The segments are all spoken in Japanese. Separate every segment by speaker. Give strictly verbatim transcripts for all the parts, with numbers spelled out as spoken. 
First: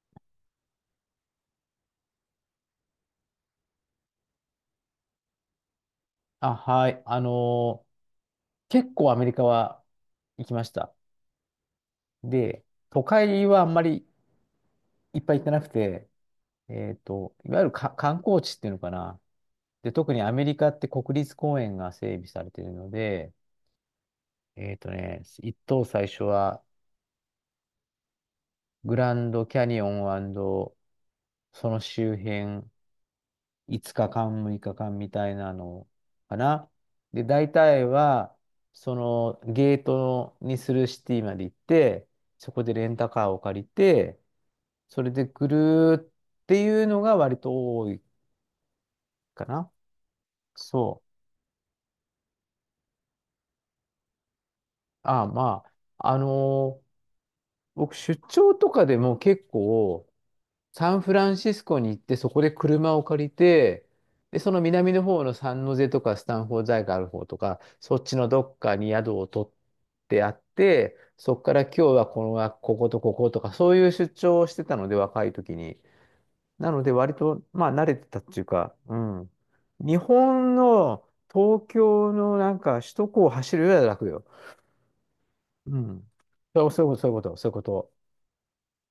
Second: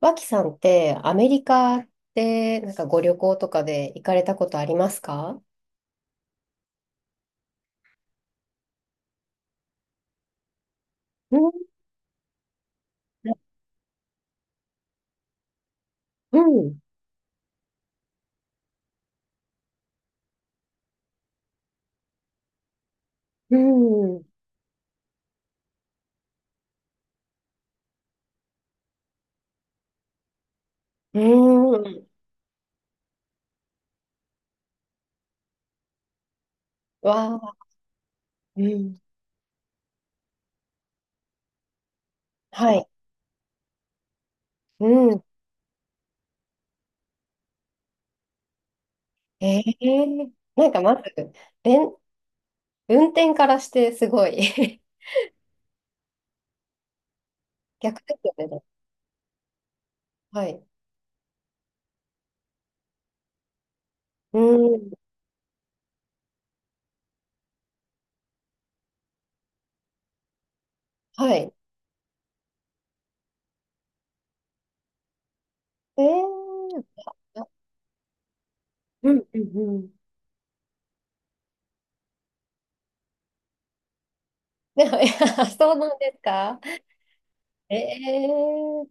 Speaker 1: 脇さんってアメリカってなんかご旅行とかで行かれたことありますか？
Speaker 2: あ、はい。あのー結構アメリカは行きました。
Speaker 1: うん。
Speaker 2: で、都会はあんまりいっぱい行ってなくて、
Speaker 1: うん。
Speaker 2: えっと、いわゆるか観光地っていうのかな。で、特にアメリカって国立公園が整備されているので、
Speaker 1: うん。
Speaker 2: えっとね、一等最初はグランドキャニオン
Speaker 1: う
Speaker 2: その
Speaker 1: ん。
Speaker 2: 周辺いつかかん、むいかかんみたいなのかな。
Speaker 1: わ
Speaker 2: で、大
Speaker 1: あ。
Speaker 2: 体は、
Speaker 1: う
Speaker 2: そ
Speaker 1: ん。
Speaker 2: のゲートにするシティまで行って、そこ
Speaker 1: は
Speaker 2: でレ
Speaker 1: い。
Speaker 2: ンタカーを借りて、
Speaker 1: う
Speaker 2: それ
Speaker 1: ん。
Speaker 2: でぐるーっていうのが割と多いか
Speaker 1: え
Speaker 2: な。
Speaker 1: ー、なんかま
Speaker 2: そ
Speaker 1: ず
Speaker 2: う。
Speaker 1: れん運転からしてすごい
Speaker 2: ああ、まあ、あのー僕
Speaker 1: 逆で
Speaker 2: 出
Speaker 1: すよ
Speaker 2: 張
Speaker 1: ね。
Speaker 2: とかでも結構、
Speaker 1: はい。
Speaker 2: サンフランシスコに行って、そこで車を借りて、
Speaker 1: う
Speaker 2: で、その
Speaker 1: ん。
Speaker 2: 南の方のサンノゼとかスタンフォード大学ある方とか、そっちのどっかに宿を取ってあって、
Speaker 1: は
Speaker 2: そこ
Speaker 1: い。
Speaker 2: から今日はこの学こことこことか、そういう出張をしてたので、若い時に。
Speaker 1: え
Speaker 2: な
Speaker 1: ー、
Speaker 2: ので、割と、
Speaker 1: あ、
Speaker 2: まあ、慣れてたっていうか、う
Speaker 1: うん。
Speaker 2: ん。
Speaker 1: うん。うん。
Speaker 2: 日本の東京のなんか首都高を走るよりは楽よ。
Speaker 1: でもいや そう
Speaker 2: う
Speaker 1: なんで
Speaker 2: ん。
Speaker 1: すか？
Speaker 2: そうそういうこと、そういうこと、そういうこ
Speaker 1: え
Speaker 2: と。
Speaker 1: ー、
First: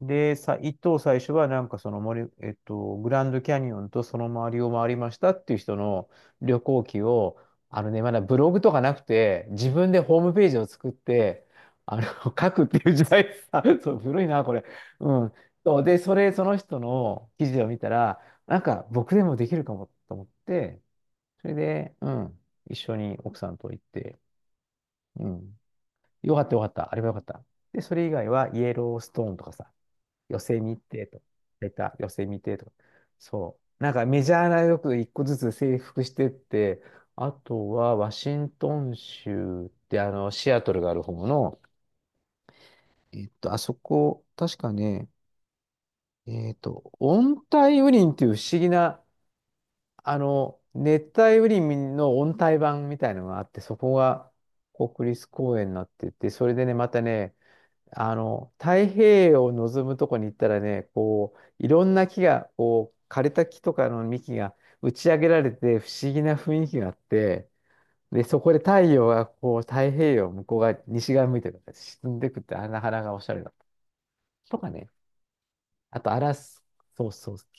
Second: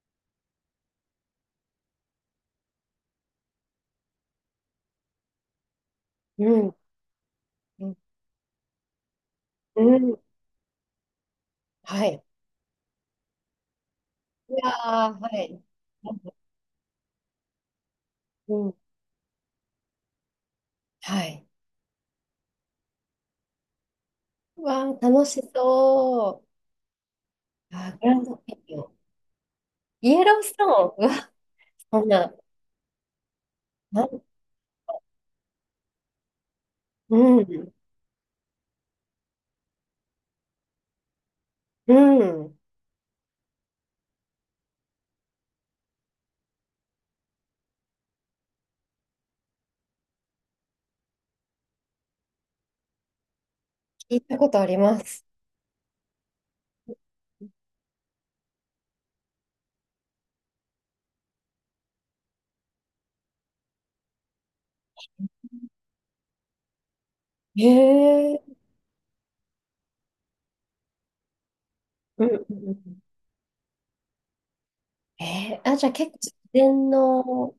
Speaker 2: で、さ、一等最初はなんかその森、えっと、グランドキャニオンとその周りを回りましたっていう人の
Speaker 1: う
Speaker 2: 旅
Speaker 1: ん。
Speaker 2: 行記を、あ
Speaker 1: う
Speaker 2: の
Speaker 1: ん。
Speaker 2: ね、まだブログとかなくて、自
Speaker 1: う
Speaker 2: 分で
Speaker 1: ん。
Speaker 2: ホームページを作って、
Speaker 1: は
Speaker 2: あの、
Speaker 1: い。
Speaker 2: 書くっていう時代、あ、そう、古いな、
Speaker 1: い
Speaker 2: これ。
Speaker 1: や
Speaker 2: う
Speaker 1: ー、は
Speaker 2: ん。
Speaker 1: い。
Speaker 2: そうで、それ、その人の記事を見たら、
Speaker 1: う
Speaker 2: なん
Speaker 1: ん、
Speaker 2: か僕でもできるかもと思って、
Speaker 1: はい。
Speaker 2: それで、うん、一緒に奥さんと行って、
Speaker 1: うわー、楽
Speaker 2: う
Speaker 1: し
Speaker 2: ん。よか
Speaker 1: そ
Speaker 2: ったよかった。あれはよかった。
Speaker 1: う。
Speaker 2: で、
Speaker 1: あ
Speaker 2: そ
Speaker 1: ー、グ
Speaker 2: れ以
Speaker 1: ラン
Speaker 2: 外
Speaker 1: ド
Speaker 2: は
Speaker 1: キャ
Speaker 2: イエ
Speaker 1: ニオン。
Speaker 2: ローストーンとかさ、
Speaker 1: イエロ
Speaker 2: 寄
Speaker 1: ース
Speaker 2: せみ
Speaker 1: トーン。
Speaker 2: て
Speaker 1: う
Speaker 2: と。
Speaker 1: わ、
Speaker 2: 出た、
Speaker 1: そん
Speaker 2: 寄せ
Speaker 1: な、
Speaker 2: みてとか。そう。なんか
Speaker 1: な、
Speaker 2: メジャーなよく一個ずつ征服してって、
Speaker 1: う
Speaker 2: あと
Speaker 1: ん、
Speaker 2: はワシントン州ってあの、シアトルがある方の、
Speaker 1: うん。
Speaker 2: えっと、あそこ、確かね、えっと、温帯雨林っていう不思議な、あの、熱帯雨林の温帯版みたいのがあって、そこ
Speaker 1: 聞い
Speaker 2: が
Speaker 1: たことありま
Speaker 2: 国
Speaker 1: す。
Speaker 2: 立公園になってて、それでね、またね、あの、太平洋を望むとこに行ったらね、こう、いろんな木が、こう、枯れた木とかの幹が打ち上げられて不思議な雰囲気があって、
Speaker 1: へ
Speaker 2: で、そ
Speaker 1: え。
Speaker 2: こで太陽がこう、太平洋向こう側、西側向いてるから沈ん
Speaker 1: うん。
Speaker 2: で
Speaker 1: う
Speaker 2: くっ
Speaker 1: ん。
Speaker 2: て、あ
Speaker 1: う
Speaker 2: なか
Speaker 1: ん。
Speaker 2: なかおしゃれだった。とかね。
Speaker 1: えー、あ、じゃあ
Speaker 2: あ
Speaker 1: 結
Speaker 2: と、
Speaker 1: 構
Speaker 2: ア
Speaker 1: 自
Speaker 2: ラス、
Speaker 1: 然
Speaker 2: そうそう、
Speaker 1: の、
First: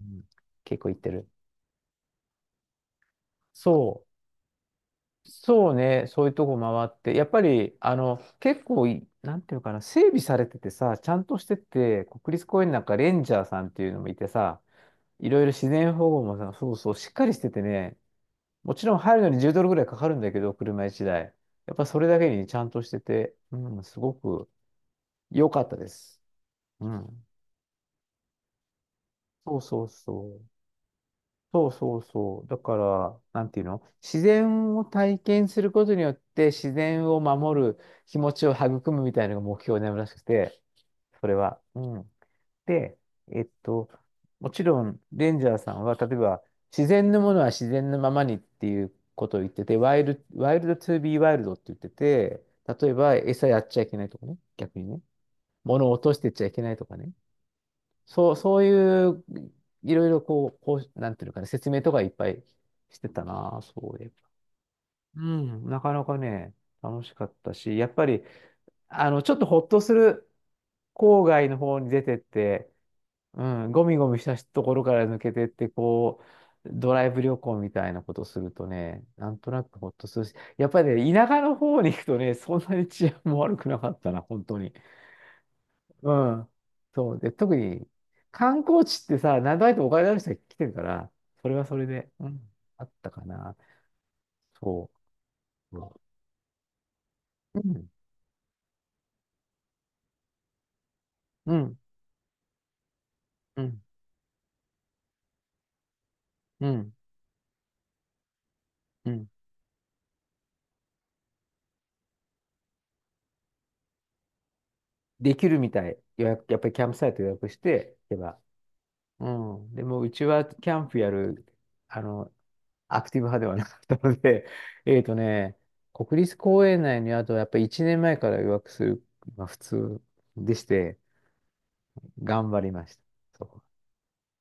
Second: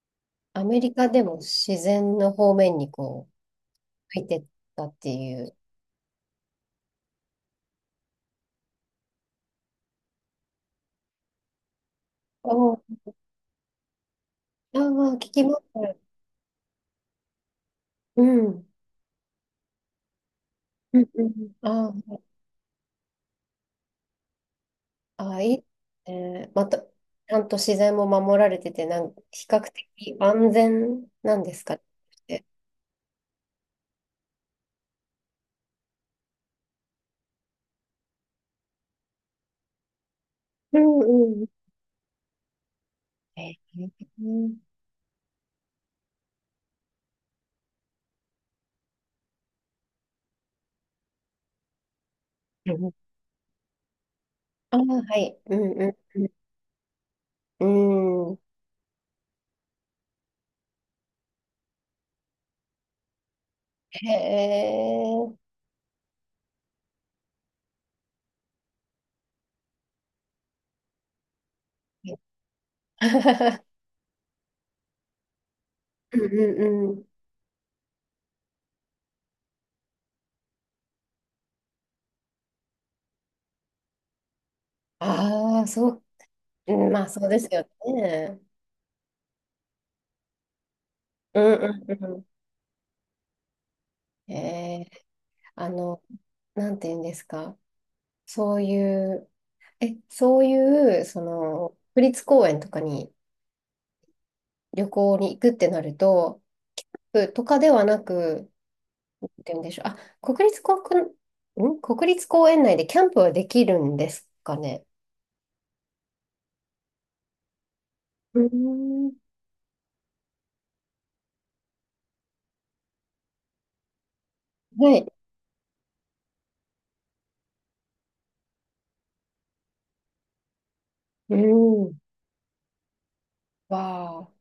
Speaker 2: うん、
Speaker 1: アメ
Speaker 2: 結構
Speaker 1: リ
Speaker 2: 行っ
Speaker 1: カ
Speaker 2: て
Speaker 1: で
Speaker 2: る。
Speaker 1: も自然の方面にこう、
Speaker 2: そう。
Speaker 1: 入ってったっていう。
Speaker 2: そうね、そういうとこ回って、やっぱり、あの、結構い、なんていうのかな、整備されててさ、ちゃんとしてて、国立公園
Speaker 1: お、
Speaker 2: な
Speaker 1: あ
Speaker 2: んかレンジャーさんっていうのもいてさ、
Speaker 1: ー、まあ聞
Speaker 2: いろい
Speaker 1: き
Speaker 2: ろ
Speaker 1: ま
Speaker 2: 自然
Speaker 1: す。
Speaker 2: 保護もさ、そうそう、しっかりしててね、
Speaker 1: うん。うん。
Speaker 2: もちろん入るのにじゅうドルぐらいかかるんだけど、車
Speaker 1: う
Speaker 2: 1
Speaker 1: ん。
Speaker 2: 台。
Speaker 1: うん。
Speaker 2: やっぱ
Speaker 1: あ
Speaker 2: それだ
Speaker 1: ー。
Speaker 2: けにちゃんとしてて、うん、すごく
Speaker 1: あ、い
Speaker 2: 良
Speaker 1: い
Speaker 2: か
Speaker 1: ね。
Speaker 2: ったで
Speaker 1: え
Speaker 2: す。
Speaker 1: ーまた、ち
Speaker 2: うん。
Speaker 1: ゃんと自然も守られてて、なん、比
Speaker 2: そ
Speaker 1: 較
Speaker 2: うそ
Speaker 1: 的
Speaker 2: うそう。
Speaker 1: 安全なんです
Speaker 2: そう
Speaker 1: か
Speaker 2: そうそ
Speaker 1: ね？
Speaker 2: う。だから、なんていうの自然を体験することによって自然を守る気持ちを育むみたいなのが目標になるらしくて、
Speaker 1: う
Speaker 2: それ
Speaker 1: ん。うん。
Speaker 2: は。うん。で、
Speaker 1: え
Speaker 2: えっ
Speaker 1: ー、
Speaker 2: と、も
Speaker 1: う
Speaker 2: ちろん、レンジャーさんは、例えば、自然のものは自然のままにっていうことを言ってて、ワイルド、ワイルドトゥービーワイルドって言ってて、例え
Speaker 1: ん。
Speaker 2: ば、餌やっちゃいけないとかね、
Speaker 1: あ
Speaker 2: 逆
Speaker 1: ー、
Speaker 2: にね、
Speaker 1: はい。うん。
Speaker 2: 物を
Speaker 1: う
Speaker 2: 落としてっちゃいけないとかね。
Speaker 1: ん。う
Speaker 2: そう、
Speaker 1: ん。
Speaker 2: そういう、いろいろこう、こう、なんていうのかな、説明とかいっぱいしてたな、そうい
Speaker 1: へ
Speaker 2: えば。う
Speaker 1: え。
Speaker 2: ん、なかなかね、楽しかったし、やっぱり、あの、ちょっとほっとする郊外の方に出てって、う
Speaker 1: うん。
Speaker 2: ん、ゴミゴミしたところから抜けてって、
Speaker 1: う
Speaker 2: こう、
Speaker 1: ん。う
Speaker 2: ド
Speaker 1: ん。
Speaker 2: ライブ旅行みたいなことするとね、なんとなくほっとするし、やっぱりね、田舎の方に行くとね、そんなに治安も悪くなかったな、本当に。
Speaker 1: ああ、そう。
Speaker 2: うん。
Speaker 1: うん、まあ、
Speaker 2: そう。
Speaker 1: そう
Speaker 2: で、
Speaker 1: です
Speaker 2: 特
Speaker 1: よ
Speaker 2: に
Speaker 1: ね。
Speaker 2: 観光地ってさ、何度あっもお金のある人が来てるから、
Speaker 1: う
Speaker 2: そ
Speaker 1: ん。
Speaker 2: れはそ
Speaker 1: う
Speaker 2: れ
Speaker 1: ん。
Speaker 2: で、
Speaker 1: う
Speaker 2: うん、あったかな。
Speaker 1: ん。え
Speaker 2: そ
Speaker 1: ー、あ
Speaker 2: う。
Speaker 1: の、なんて言うんですか。
Speaker 2: うん。
Speaker 1: そういう、え、そういう、そ
Speaker 2: う
Speaker 1: の、
Speaker 2: ん。
Speaker 1: 国立公園とかに、
Speaker 2: うん。
Speaker 1: 旅行に行くってなると、
Speaker 2: うん。
Speaker 1: ふとかではなく、
Speaker 2: う
Speaker 1: っ
Speaker 2: ん
Speaker 1: て言うんでしょう。あ、国立公園、ん国立公園内でキャンプはできるんですかね？
Speaker 2: できるみたい。予約、やっぱりキャンプサイト予約して行け
Speaker 1: う
Speaker 2: ば。
Speaker 1: ーん。
Speaker 2: うん。でも、うちはキャンプやる、あの、アクティブ派ではなかったので、
Speaker 1: は
Speaker 2: えっ
Speaker 1: い。
Speaker 2: とね、国立公園内にあと、やっぱりいちねんまえから予約する、まあ、普通でして、
Speaker 1: うーん。
Speaker 2: 頑張りました。そ
Speaker 1: わあ。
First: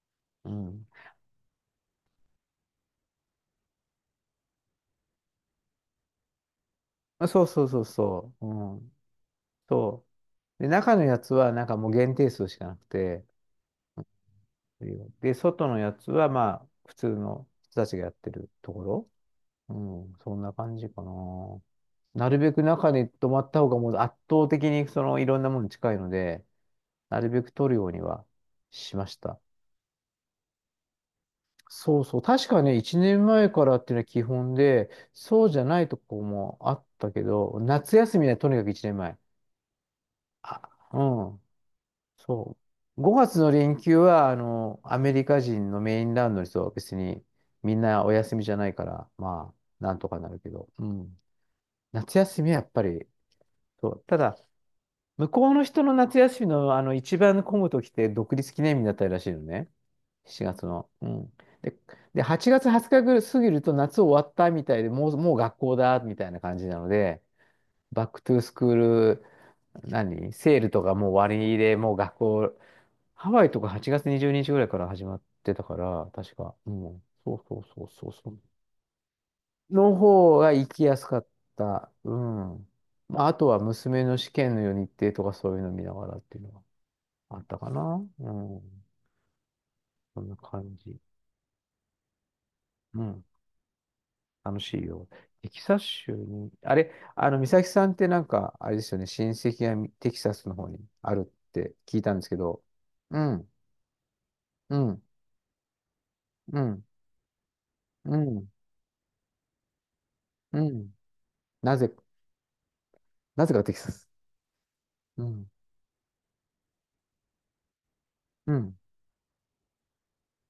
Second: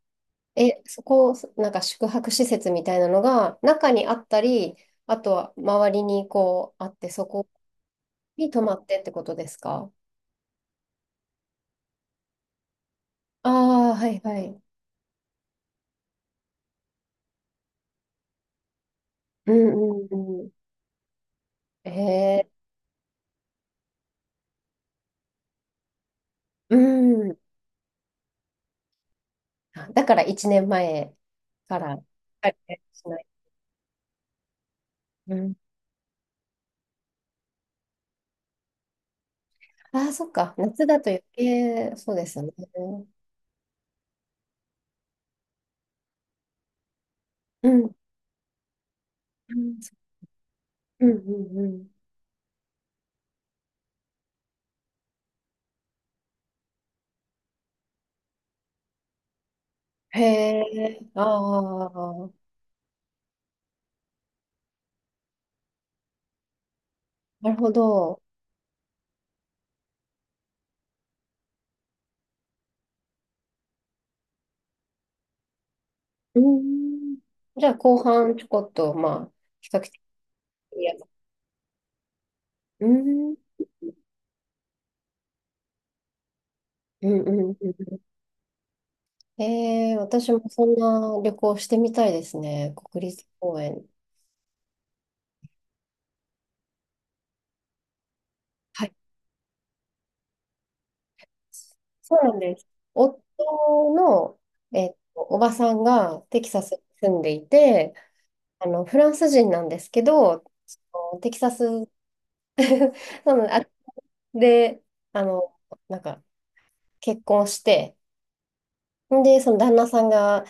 Speaker 2: う。う
Speaker 1: え、
Speaker 2: ん。
Speaker 1: そこ、なんか宿泊施設みたいなのが中にあったり、あとは周りにこうあって、そ
Speaker 2: あそう
Speaker 1: こ
Speaker 2: そうそうそう。
Speaker 1: に泊
Speaker 2: う
Speaker 1: まっ
Speaker 2: ん。
Speaker 1: てってことですか？
Speaker 2: そう。で、中のやつはなんかもう限定数しかなくて、
Speaker 1: ああー、はいはい。
Speaker 2: で、外のやつはまあ、普通の人たちがやってるところ。
Speaker 1: うん。
Speaker 2: うん、
Speaker 1: う
Speaker 2: そ
Speaker 1: ん。
Speaker 2: ん
Speaker 1: うん。
Speaker 2: な感じかな。なるべ
Speaker 1: え
Speaker 2: く中に泊まった方がもう圧倒的にそのいろんなものに近いので、
Speaker 1: ー、う
Speaker 2: なる
Speaker 1: ん。
Speaker 2: べく取るようにはしました。
Speaker 1: あ、だからいちねんまえか
Speaker 2: そ
Speaker 1: ら。
Speaker 2: うそう。
Speaker 1: は
Speaker 2: 確かね、1年
Speaker 1: い。
Speaker 2: 前からっていうのは基本で、
Speaker 1: う
Speaker 2: そう
Speaker 1: ん。
Speaker 2: じゃないとこもあったけど、夏休みはとにかくいちねんまえ。
Speaker 1: ああ、そっか。
Speaker 2: あ、
Speaker 1: 夏
Speaker 2: う
Speaker 1: だと余
Speaker 2: ん。
Speaker 1: 計、そうですね。
Speaker 2: そう。
Speaker 1: う
Speaker 2: ごがつの連休は、あの、アメリカ人のメインランドの人は別にみん
Speaker 1: ん。
Speaker 2: なお休みじゃないから、ま
Speaker 1: うん、
Speaker 2: あ、なんとかなるけど、う
Speaker 1: うん、
Speaker 2: ん。
Speaker 1: うん。
Speaker 2: 夏休みはやっぱり、そう。ただ、向こうの人の夏休みの、あの、一番混む時って独立記念日だったりらしいのね。
Speaker 1: へ
Speaker 2: しちがつの。
Speaker 1: え、
Speaker 2: う
Speaker 1: あ
Speaker 2: ん。で、で
Speaker 1: あ、
Speaker 2: はちがつはつかぐらい過ぎると夏終わったみたいで、もう、もう学校だ、みたいな感じなので、
Speaker 1: なるほ
Speaker 2: バッ
Speaker 1: ど。
Speaker 2: クトゥースクール、何セールとかもう終わりで、もう学校ハワイとかはちがつはつかぐらいから始まってたから、確
Speaker 1: う
Speaker 2: か。うん。
Speaker 1: ん。
Speaker 2: そうそう
Speaker 1: じゃあ、
Speaker 2: そう
Speaker 1: 後
Speaker 2: そうそ
Speaker 1: 半
Speaker 2: う。
Speaker 1: ちょこっと、まあ、比較的
Speaker 2: の方が行
Speaker 1: いい
Speaker 2: き
Speaker 1: や
Speaker 2: や
Speaker 1: つ。
Speaker 2: すかった。うん。
Speaker 1: う
Speaker 2: まあ、
Speaker 1: ん。う
Speaker 2: あ
Speaker 1: ん、
Speaker 2: とは娘の試験の日程とかそういうの見ながらっていうの
Speaker 1: う
Speaker 2: があっ
Speaker 1: ん、
Speaker 2: たか
Speaker 1: う
Speaker 2: な。うん。
Speaker 1: ん。へえ、
Speaker 2: そん
Speaker 1: 私
Speaker 2: な
Speaker 1: も
Speaker 2: 感
Speaker 1: そん
Speaker 2: じ。
Speaker 1: な旅行してみたいですね。
Speaker 2: う
Speaker 1: 国
Speaker 2: ん。
Speaker 1: 立公園。
Speaker 2: 楽しいよ。テキサス州に、あれ、あの、美咲さんってなんか、あれで
Speaker 1: はい。
Speaker 2: すよね、親戚がみテキサスの方にあるって聞いた
Speaker 1: そ
Speaker 2: んで
Speaker 1: う
Speaker 2: す
Speaker 1: な
Speaker 2: け
Speaker 1: んで
Speaker 2: ど、
Speaker 1: す。
Speaker 2: う
Speaker 1: 夫
Speaker 2: ん、
Speaker 1: の、
Speaker 2: う
Speaker 1: えっ
Speaker 2: ん、
Speaker 1: と、おばさんがテキ
Speaker 2: う
Speaker 1: サスに
Speaker 2: ん、
Speaker 1: 住んでいて、
Speaker 2: うん、
Speaker 1: あの、フランス人なんですけど、
Speaker 2: うん。
Speaker 1: のテキサス、
Speaker 2: なぜ、
Speaker 1: なの
Speaker 2: な
Speaker 1: で、
Speaker 2: ぜ
Speaker 1: あ、
Speaker 2: かテキサス。
Speaker 1: で、
Speaker 2: う
Speaker 1: あ
Speaker 2: ん。
Speaker 1: の、なんか、結婚して、
Speaker 2: うん。
Speaker 1: で、その旦那さんが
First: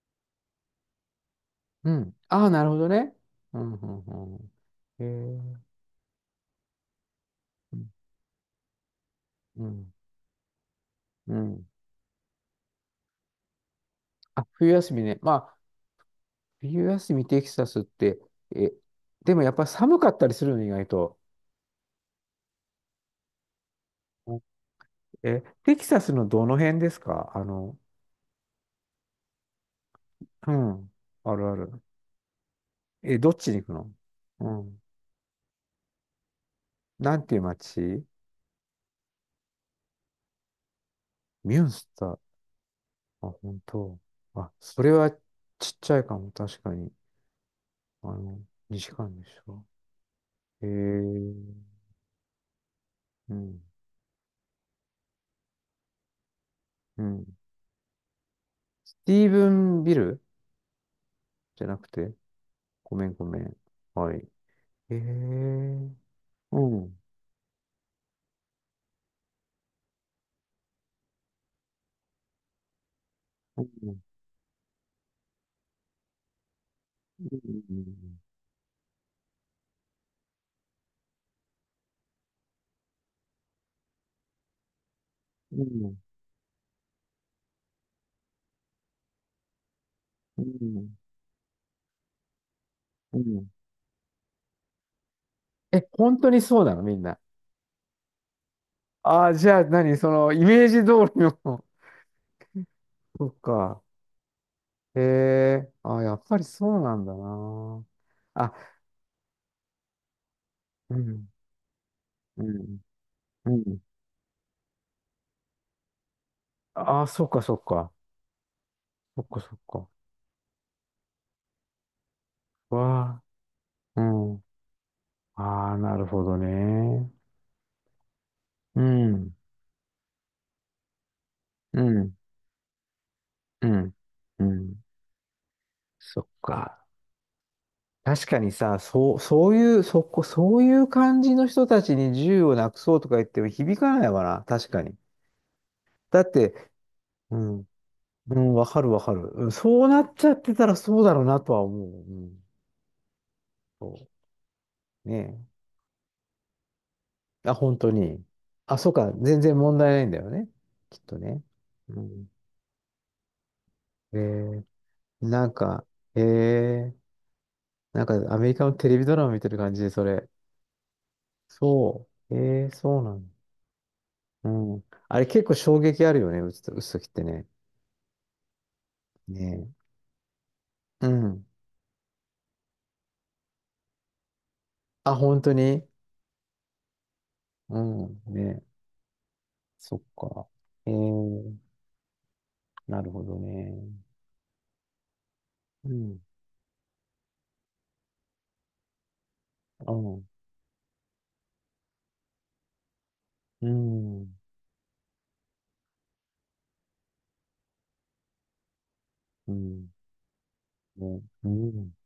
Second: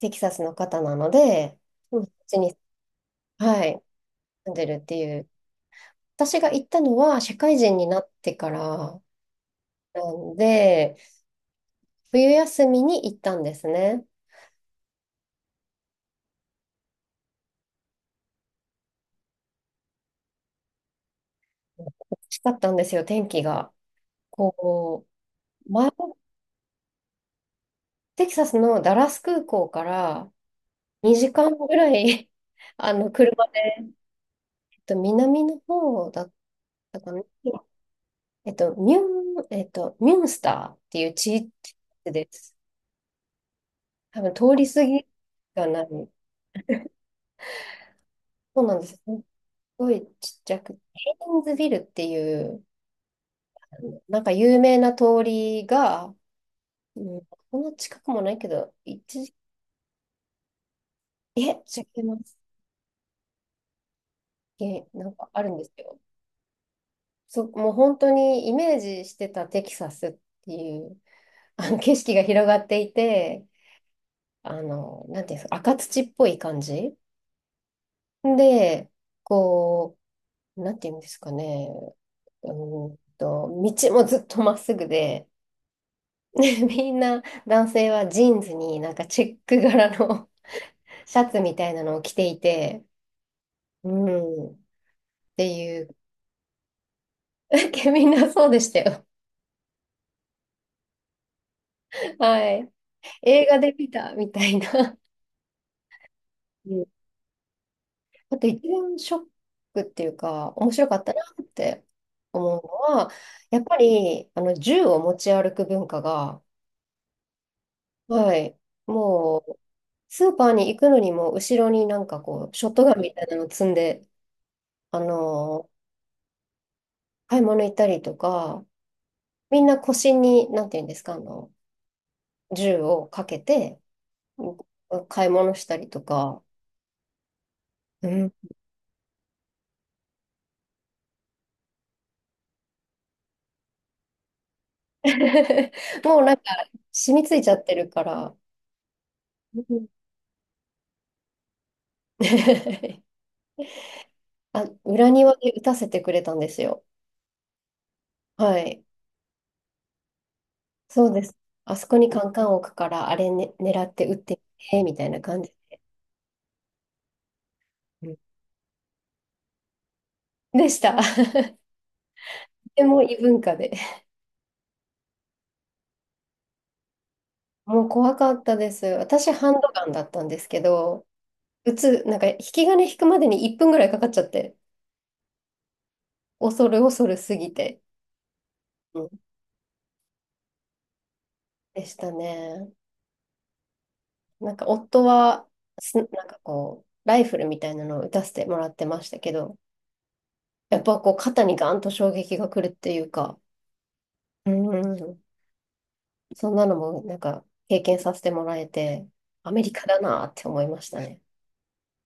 Speaker 1: テキサスの方なので、
Speaker 2: う
Speaker 1: うん。こ
Speaker 2: ん。
Speaker 1: っち
Speaker 2: ああ、
Speaker 1: に、
Speaker 2: なるほどね。う
Speaker 1: は
Speaker 2: ん、
Speaker 1: い、
Speaker 2: うん、う
Speaker 1: 住
Speaker 2: ん。
Speaker 1: んでるって
Speaker 2: へ
Speaker 1: いう。
Speaker 2: え。
Speaker 1: 私が行ったのは、社会人になってから
Speaker 2: うん。
Speaker 1: なんで、
Speaker 2: うん。
Speaker 1: 冬休みに行ったんですね。
Speaker 2: あ、冬休みね。まあ、冬休みテキサスって、え、でもやっぱ寒かったりするの、意外と。
Speaker 1: 美しかったんですよ、天気が。
Speaker 2: うん
Speaker 1: こ
Speaker 2: え、
Speaker 1: う、
Speaker 2: テキ
Speaker 1: 前、
Speaker 2: サスのどの辺ですかあの、
Speaker 1: テキサスのダラス空港から
Speaker 2: うん。
Speaker 1: 2
Speaker 2: あ
Speaker 1: 時
Speaker 2: るあ
Speaker 1: 間ぐ
Speaker 2: る。
Speaker 1: らい あの、
Speaker 2: え、どっ
Speaker 1: 車
Speaker 2: ちに行く
Speaker 1: で、
Speaker 2: のう
Speaker 1: え
Speaker 2: ん。
Speaker 1: っと南の方だったか
Speaker 2: な
Speaker 1: な。
Speaker 2: んていう街
Speaker 1: えっと、ミュン、えっと、ミュンスターっていう地域
Speaker 2: ミュンスター。
Speaker 1: です。
Speaker 2: あ、本当。
Speaker 1: 多分通
Speaker 2: あ、
Speaker 1: り
Speaker 2: そ
Speaker 1: 過
Speaker 2: れ
Speaker 1: ぎ
Speaker 2: はちっ
Speaker 1: がな
Speaker 2: ちゃい
Speaker 1: い。
Speaker 2: かも、確かに。あの、
Speaker 1: そうなんで
Speaker 2: 西
Speaker 1: す。す
Speaker 2: 館
Speaker 1: っ
Speaker 2: でしょ。
Speaker 1: ごいちっちゃ
Speaker 2: へ
Speaker 1: く。ヘイ
Speaker 2: え。
Speaker 1: ンズビルっていう、
Speaker 2: うん。
Speaker 1: なんか有名な通りが、う
Speaker 2: う
Speaker 1: ん、
Speaker 2: ん。
Speaker 1: こんな近くもないけど、
Speaker 2: ステ
Speaker 1: 一
Speaker 2: ィー
Speaker 1: 時、
Speaker 2: ブン・ビル
Speaker 1: え、違
Speaker 2: じゃなく
Speaker 1: い
Speaker 2: て、
Speaker 1: ます。
Speaker 2: ごめんごめん。はい。
Speaker 1: え、
Speaker 2: ええ
Speaker 1: なんかあるんです
Speaker 2: ー。
Speaker 1: よ。
Speaker 2: うん。
Speaker 1: そう、もう本当にイメージしてたテキサスっていう、あの景色が広がっていて、
Speaker 2: うん。うん。
Speaker 1: あの、なんていうんですか、赤土っぽい感じ。で、こう、なんていうんですかね、うーんと、道もずっとまっすぐで、
Speaker 2: うん。
Speaker 1: みんな男性はジーンズになんかチェック柄の
Speaker 2: うん。
Speaker 1: シャツみたいなのを着ていて、
Speaker 2: うんうん
Speaker 1: うん、ってい
Speaker 2: え、
Speaker 1: う、
Speaker 2: 本当にそうなのみんな。
Speaker 1: みんなそうでしたよ。
Speaker 2: ああ、じゃあ何その、イメージ通りの
Speaker 1: はい。
Speaker 2: そっ
Speaker 1: 映画で
Speaker 2: か。
Speaker 1: 見たみたいな。
Speaker 2: ええー。ああ、やっぱり
Speaker 1: う
Speaker 2: そう
Speaker 1: ん。
Speaker 2: なんだな。
Speaker 1: あと一
Speaker 2: あ、
Speaker 1: 番ショックっていうか、面白か
Speaker 2: う
Speaker 1: ったな
Speaker 2: ん。
Speaker 1: って
Speaker 2: う
Speaker 1: 思うの
Speaker 2: ん。
Speaker 1: は、
Speaker 2: う
Speaker 1: やっぱ
Speaker 2: ん。
Speaker 1: りあの銃を持ち歩く文化が、
Speaker 2: ああ、そっかそっか。
Speaker 1: はい。
Speaker 2: そっか
Speaker 1: も
Speaker 2: そ
Speaker 1: う、
Speaker 2: っか。
Speaker 1: スーパーに行くのにも、後ろになんかこう、ショットガンみた
Speaker 2: わ
Speaker 1: いなの積ん
Speaker 2: あ。う
Speaker 1: で、
Speaker 2: ん。
Speaker 1: あのー
Speaker 2: ああ、なるほどね。
Speaker 1: 買い物行ったりとか、
Speaker 2: うん。
Speaker 1: みんな腰に、なんていうんですか、あの、
Speaker 2: うん。
Speaker 1: 銃をかけ
Speaker 2: う
Speaker 1: て、
Speaker 2: ん。う
Speaker 1: うん。
Speaker 2: ん。
Speaker 1: 買い物したりと
Speaker 2: そっ
Speaker 1: か、
Speaker 2: か。
Speaker 1: う
Speaker 2: 確
Speaker 1: ん
Speaker 2: かにさ、そう、そういう、そこ、そういう感じの人たちに銃をなくそうとか言っても響かないわな。確かに。
Speaker 1: も
Speaker 2: だ
Speaker 1: う
Speaker 2: っ
Speaker 1: なんか、
Speaker 2: て、
Speaker 1: 染みつ
Speaker 2: う
Speaker 1: いちゃっ
Speaker 2: ん。
Speaker 1: てるか
Speaker 2: う
Speaker 1: ら、
Speaker 2: ん、わかるわかる。うん
Speaker 1: う
Speaker 2: そ
Speaker 1: ん
Speaker 2: うなっちゃってたらそうだろうなとは思う。うん。そ
Speaker 1: あ、裏
Speaker 2: う。
Speaker 1: 庭
Speaker 2: ね
Speaker 1: で打たせてくれたんですよ。
Speaker 2: え。あ、本当に。
Speaker 1: は
Speaker 2: あ、
Speaker 1: い。
Speaker 2: そうか。全然問題ないんだよね。きっ
Speaker 1: そう
Speaker 2: と
Speaker 1: です。
Speaker 2: ね。
Speaker 1: あそこ
Speaker 2: う
Speaker 1: にカ
Speaker 2: ん。
Speaker 1: ンカン置くから、あれ、ね、狙って打
Speaker 2: え
Speaker 1: ってみ
Speaker 2: ー、
Speaker 1: て、みたいな感
Speaker 2: な
Speaker 1: じ。
Speaker 2: んか、えー、な
Speaker 1: う
Speaker 2: んか
Speaker 1: ん、
Speaker 2: アメリカのテレビドラマ見てる感じで、それ。
Speaker 1: でした。
Speaker 2: そう。えー、
Speaker 1: て
Speaker 2: そ
Speaker 1: も
Speaker 2: うな
Speaker 1: 異
Speaker 2: んだ。
Speaker 1: 文化で。
Speaker 2: うん。あれ結構衝撃あるよね、打つと、打つときってね。
Speaker 1: もう怖かったです。私、ハンド
Speaker 2: ね
Speaker 1: ガンだったんですけど、
Speaker 2: え。うん。
Speaker 1: 撃つ、なんか、引き金引くまでにいっぷんぐらいかかっちゃって、
Speaker 2: あ、本当に
Speaker 1: 恐る恐るすぎ
Speaker 2: う
Speaker 1: て、
Speaker 2: ん。ね
Speaker 1: うん、
Speaker 2: そっか。えー、
Speaker 1: でしたね。
Speaker 2: なるほどね。
Speaker 1: なんか、夫は、
Speaker 2: う
Speaker 1: すな
Speaker 2: ん。
Speaker 1: んかこう、ライフルみたいなのを撃たせてもらってましたけど、
Speaker 2: うん。
Speaker 1: やっぱこう、肩にガンと衝撃が来るっていうか、
Speaker 2: うん。
Speaker 1: うん。そんなのも、なんか、経験させてもらえて、ア
Speaker 2: う
Speaker 1: メリカ
Speaker 2: ん。
Speaker 1: だなって思いましたね。
Speaker 2: ねうん